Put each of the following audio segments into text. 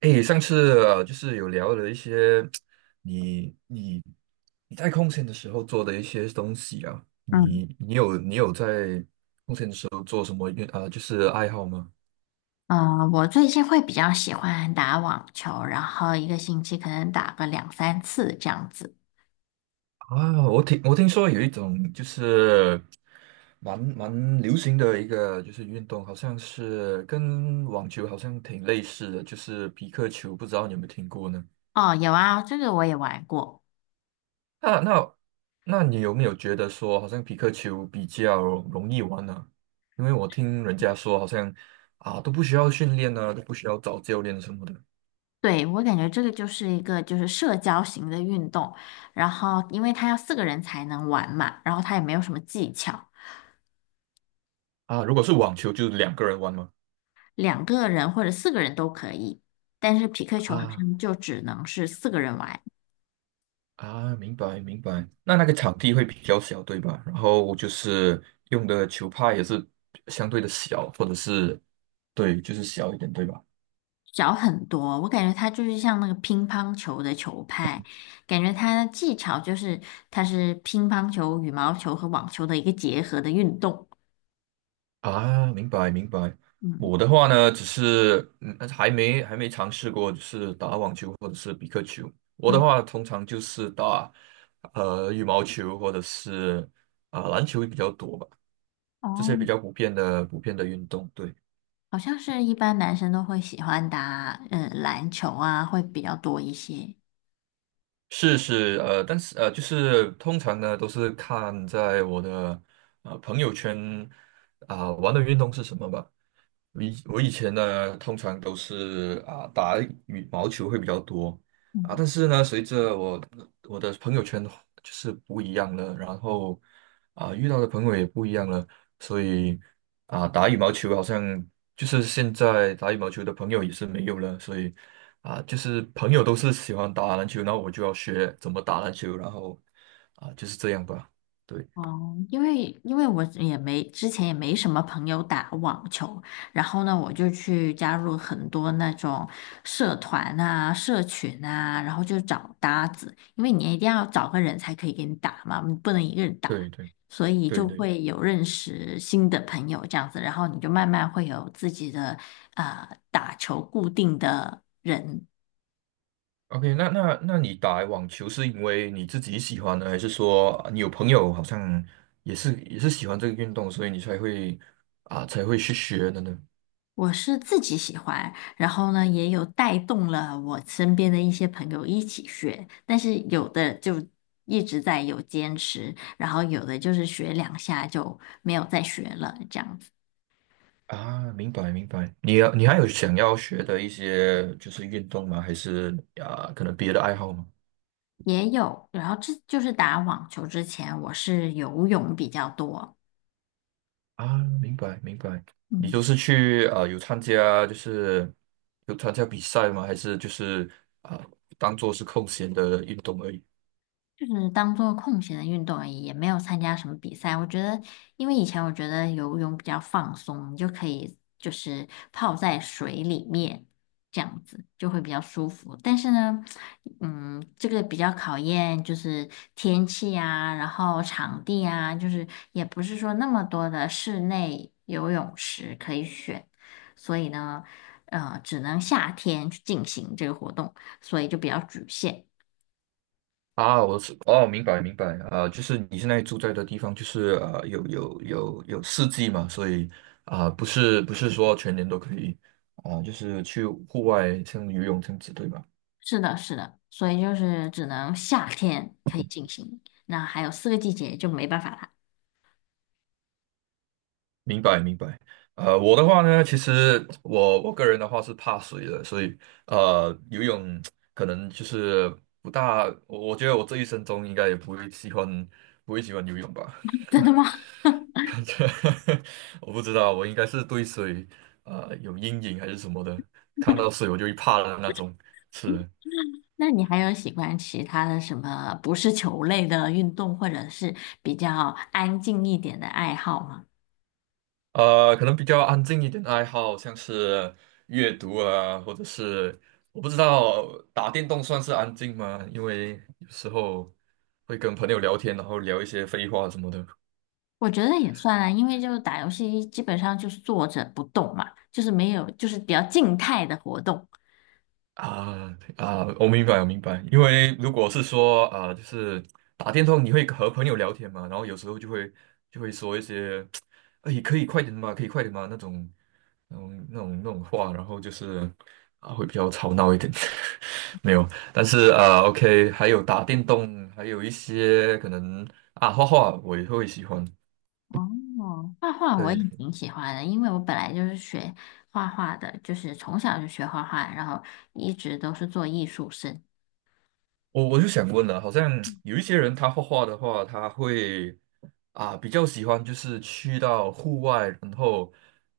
哎，上次就是有聊了一些你你你在空闲的时候做的一些东西啊，嗯，你有在做做什么运啊、呃就是爱好吗？我最近会比较喜欢打网球，然后一个星期可能打个两三次这样子。啊，我听说有一种就是蛮流行的一个就是运动，好像是跟网球好像挺类似的，就是皮克球，不知道你有没有听过呢？哦，有啊，这个我也玩过。那那那你有没有觉得说，好像皮克球比较容易玩呢，因为我听人家说，好像啊都不需要训练啊，都不需要找教练什么的对，我感觉这个就是一个就是社交型的运动，然后因为它要四个人才能玩嘛，然后它也没有什么技巧。啊。如果是网球，就两个人玩吗？两个人或者四个人都可以，但是匹克球好啊像就只能是四个人玩。啊，明白明白。那那个场地会比较小，对吧？然后就是用的球拍也是相对的小，或者是对，就是小一点，对吧？小很多，我感觉它就是像那个乒乓球的球拍，感觉它的技巧就是它是乒乓球、羽毛球和网球的一个结合的运动。啊，明白明白。嗯我的话呢，只是，还没尝试过，就是打网球或者是比克球。我的嗯。话，通常就是打羽毛球或者是啊、篮球比较多吧，这些比哦，较普遍的运动。对，好像是一般男生都会喜欢打篮球啊，会比较多一些。是是，但是，就是通常呢都是看在我的朋友圈啊、玩的运动是什么吧。我以前呢，通常都是啊打羽毛球会比较多啊。但嗯。是呢，随着我的朋友圈就是不一样了，然后啊遇到的朋友也不一样了，所以啊打羽毛球好像就是现在打羽毛球的朋友也是没有了，所以啊就是朋友都是喜欢打篮球，然后我就要学怎么打篮球，然后啊就是这样吧，对哦，因为因为我也没之前也没什么朋友打网球，然后呢，我就去加入很多那种社团啊、社群啊，然后就找搭子，因为你一定要找个人才可以给你打嘛，你不能一个人打，对对所以对就对。会有认识新的朋友这样子，然后你就慢慢会有自己的啊、打球固定的人。OK，那那你打网球是因为你自己喜欢呢，还是说啊你有朋友好像也是喜欢这个运动，所以你才会去学的呢？我是自己喜欢，然后呢，也有带动了我身边的一些朋友一起学，但是有的就一直在有坚持，然后有的就是学两下就没有再学了，这样子啊，明白明白。你还有想要学的一些就是运动吗？还是啊可能别的爱好吗？也有。然后这就是打网球之前，我是游泳比较多。啊，明白明白。你嗯。都是去啊有参加比赛吗？还是就是啊当做是空闲的运动而已？就是当做空闲的运动而已，也没有参加什么比赛。我觉得，因为以前我觉得游泳比较放松，你就可以就是泡在水里面，这样子就会比较舒服。但是呢，这个比较考验就是天气啊，然后场地啊，就是也不是说那么多的室内游泳池可以选，所以呢，只能夏天去进行这个活动，所以就比较局限。啊，我是哦，明白明白。啊，就是你现在住在的地方，就是有四季嘛，所以啊、不是说全年都可以啊、就是去户外像游泳这样子，对吧？是的，是的，所以就是只能夏天可以进行，那还有四个季节就没办法了。明白明白。我的话呢，其实我个人的话是怕水的，所以游泳可能就是不大，我觉得我这一生中应该也不会喜欢游泳吧。真的吗？这我不知道，我应该是对水有阴影还是什么的，看到水我就会怕的那种。是。那你还有喜欢其他的什么不是球类的运动，或者是比较安静一点的爱好吗？可能比较安静一点的爱好，像是阅读啊，或者是我不知道打电动算是安静吗？因为有时候会跟朋友聊天，然后聊一些废话什么的。我觉得也算啊，因为就打游戏基本上就是坐着不动嘛，就是没有，就是比较静态的活动。啊啊，我明白，我明白。因为如果是说啊，就是打电动，你会和朋友聊天嘛，然后有时候就会说一些，哎，可以快点嘛，可以快点嘛那种，那种话，然后就是啊，会比较吵闹一点。没有，但是啊，OK，还有打电动，还有一些可能啊，画画我也会喜欢。哦，画画我对，也挺喜欢的，因为我本来就是学画画的，就是从小就学画画，然后一直都是做艺术生。我就想问了，好像有一些人他画画的话，他会啊比较喜欢就是去到户外，然后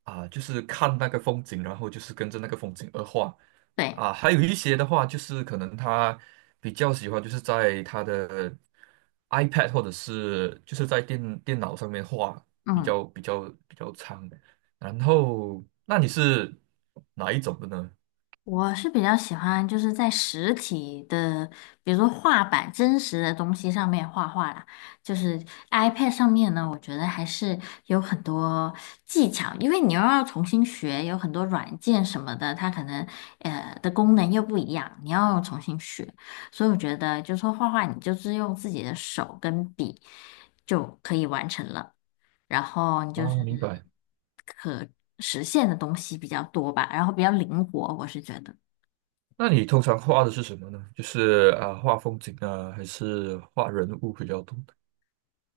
啊就是看那个风景，然后就是跟着那个风景而画对。啊。还有一些的话，就是可能他比较喜欢就是在他的 iPad 或者是就是在电脑上面画，比嗯，较比较比较长。然后，那你是哪一种的呢？我是比较喜欢就是在实体的，比如说画板、真实的东西上面画画啦。就是 iPad 上面呢，我觉得还是有很多技巧，因为你又要重新学，有很多软件什么的，它可能的功能又不一样，你要重新学。所以我觉得，就是说画画，你就是用自己的手跟笔就可以完成了。然后你就啊，是明白。可实现的东西比较多吧，然后比较灵活，我是觉得。那你通常画的是什么呢？就是啊，画风景啊，还是画人物比较多？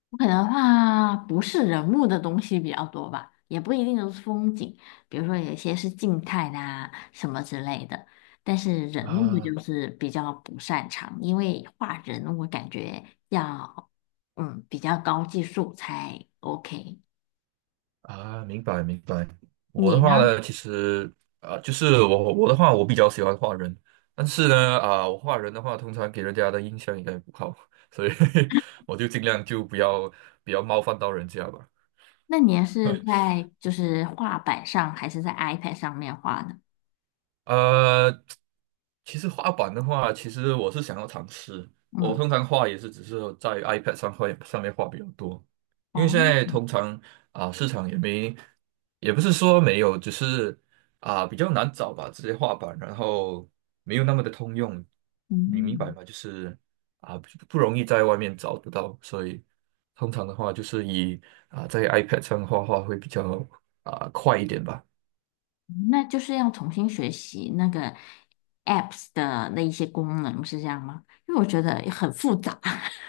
我可能画不是人物的东西比较多吧，也不一定都是风景，比如说有一些是静态的啊什么之类的，但是人物啊就是比较不擅长，因为画人我感觉要比较高技术才 OK。啊，明白明白。我的你话呢？呢，其实啊，就是我的话，我比较喜欢画人，但是呢，啊，我画人的话，通常给人家的印象应该不好，所以 我就尽量就不要冒犯到人家吧。那你是 在就是画板上还是在 iPad 上面画呢？呃，其实画板的话，其实我是想要尝试。我嗯。通常画也是只是在 iPad 上面画比较多，因为现哦。在通常啊、市场也没，也不是说没有，只是啊、比较难找吧这些画板，然后没有那么的通用，你明白嗯，吗？就是啊、不容易在外面找得到，所以通常的话就是以啊、在 iPad 上画画会比较啊、快一点吧。那就是要重新学习那个 apps 的那一些功能，是这样吗？因为我觉得很复杂，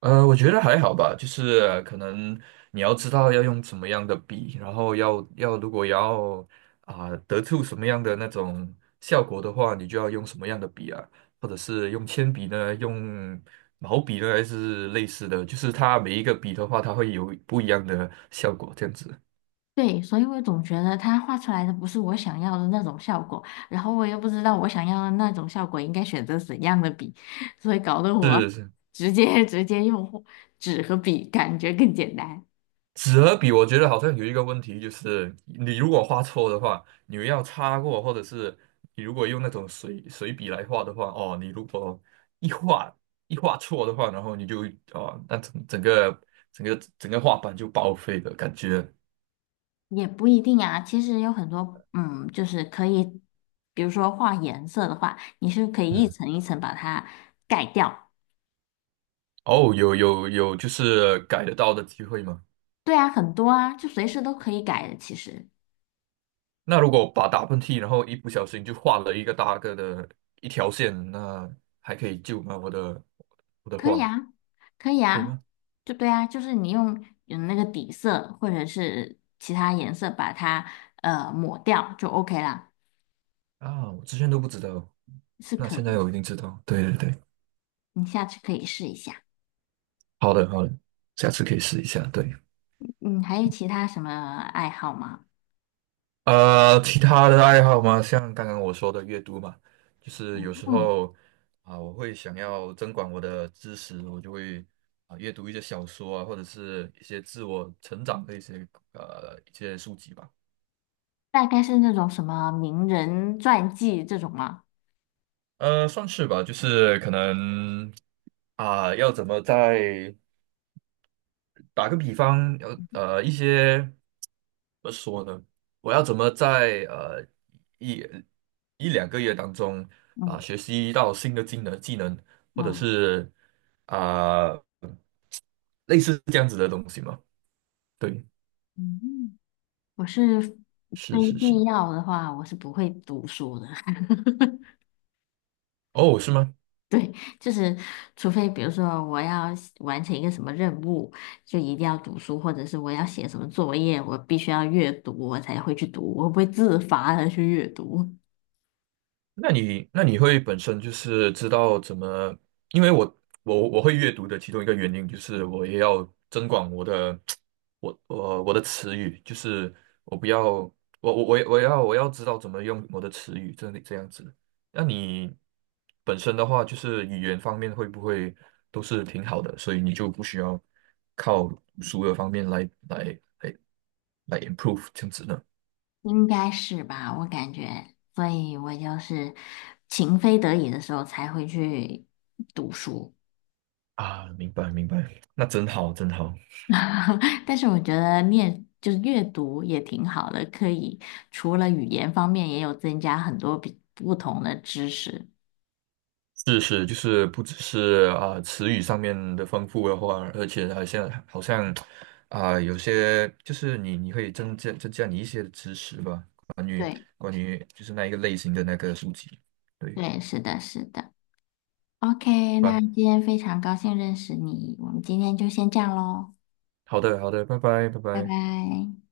我觉得还好吧，就是可能你要知道要用什么样的笔，然后如果要啊、得出什么样的那种效果的话，你就要用什么样的笔啊，或者是用铅笔呢，用毛笔呢，还是类似的，就是它每一个笔的话，它会有不一样的效果，这样子。对，所以我总觉得它画出来的不是我想要的那种效果，然后我又不知道我想要的那种效果应该选择怎样的笔，所以搞得我 是。直接用纸和笔，感觉更简单。纸和笔，我觉得好像有一个问题，就是你如果画错的话，你要擦过，或者是你如果用那种水笔来画的话，哦，你如果一画一画错的话，然后你就哦，那整个画板就报废了，感觉。也不一定啊，其实有很多，嗯，就是可以，比如说画颜色的话，你是可以一嗯，层一层把它盖掉。哦，有，就是改得到的机会吗？对啊，很多啊，就随时都可以改的，其实那如果把打喷嚏，然后一不小心就画了一个大个的一条线，那还可以救吗？我的可以画啊，可以可以啊，吗？就对啊，就是你用那个底色或者是其他颜色把它抹掉就 OK 啦，啊，我之前都不知道。是那可现以在的，我一定知道，对对对，你下次可以试一下。好的好的，下次可以试一下。对，嗯，还有其他什么爱好吗？其他的爱好吗？像刚刚我说的阅读嘛，就是有时嗯，候啊、我会想要增广我的知识，我就会啊、阅读一些小说啊，或者是一些自我成长的一些一些书籍吧。大概是那种什么名人传记这种吗？算是吧，就是可能啊、要怎么在打个比方，一些怎么说呢？我要怎么在一一两个月当中啊、嗯学习到新的技能，或者嗯是啊、类似这样子的东西嘛？对，嗯，我是非是是是，必要的话，我是不会读书的。哦，是吗？就是，除非比如说我要写完成一个什么任务，就一定要读书，或者是我要写什么作业，我必须要阅读，我才会去读，我不会自发的去阅读，那你会本身就是知道怎么？因为我会阅读的其中一个原因就是我也要增广我的 我的词语，就是我不要我也我要知道怎么用我的词语，这里这样子。那你本身的话，就是语言方面会不会都是挺好的，所以你就不需要靠读书的方面来improve 这样子呢？应该是吧？我感觉，所以我就是情非得已的时候才会去读书。啊，明白明白，那真好真好。但是我觉得念就是阅读也挺好的，可以除了语言方面，也有增加很多比不同的知识。知识就是不只是啊、词语上面的丰富的话，而且好像啊、有些就是你可以增加你一些的知识吧，关于对，就是那一个类型的那个书籍，对对，是的，是的。OK，那吧？今天非常高兴认识你，我们今天就先这样喽，好的好的，拜拜拜拜拜。拜。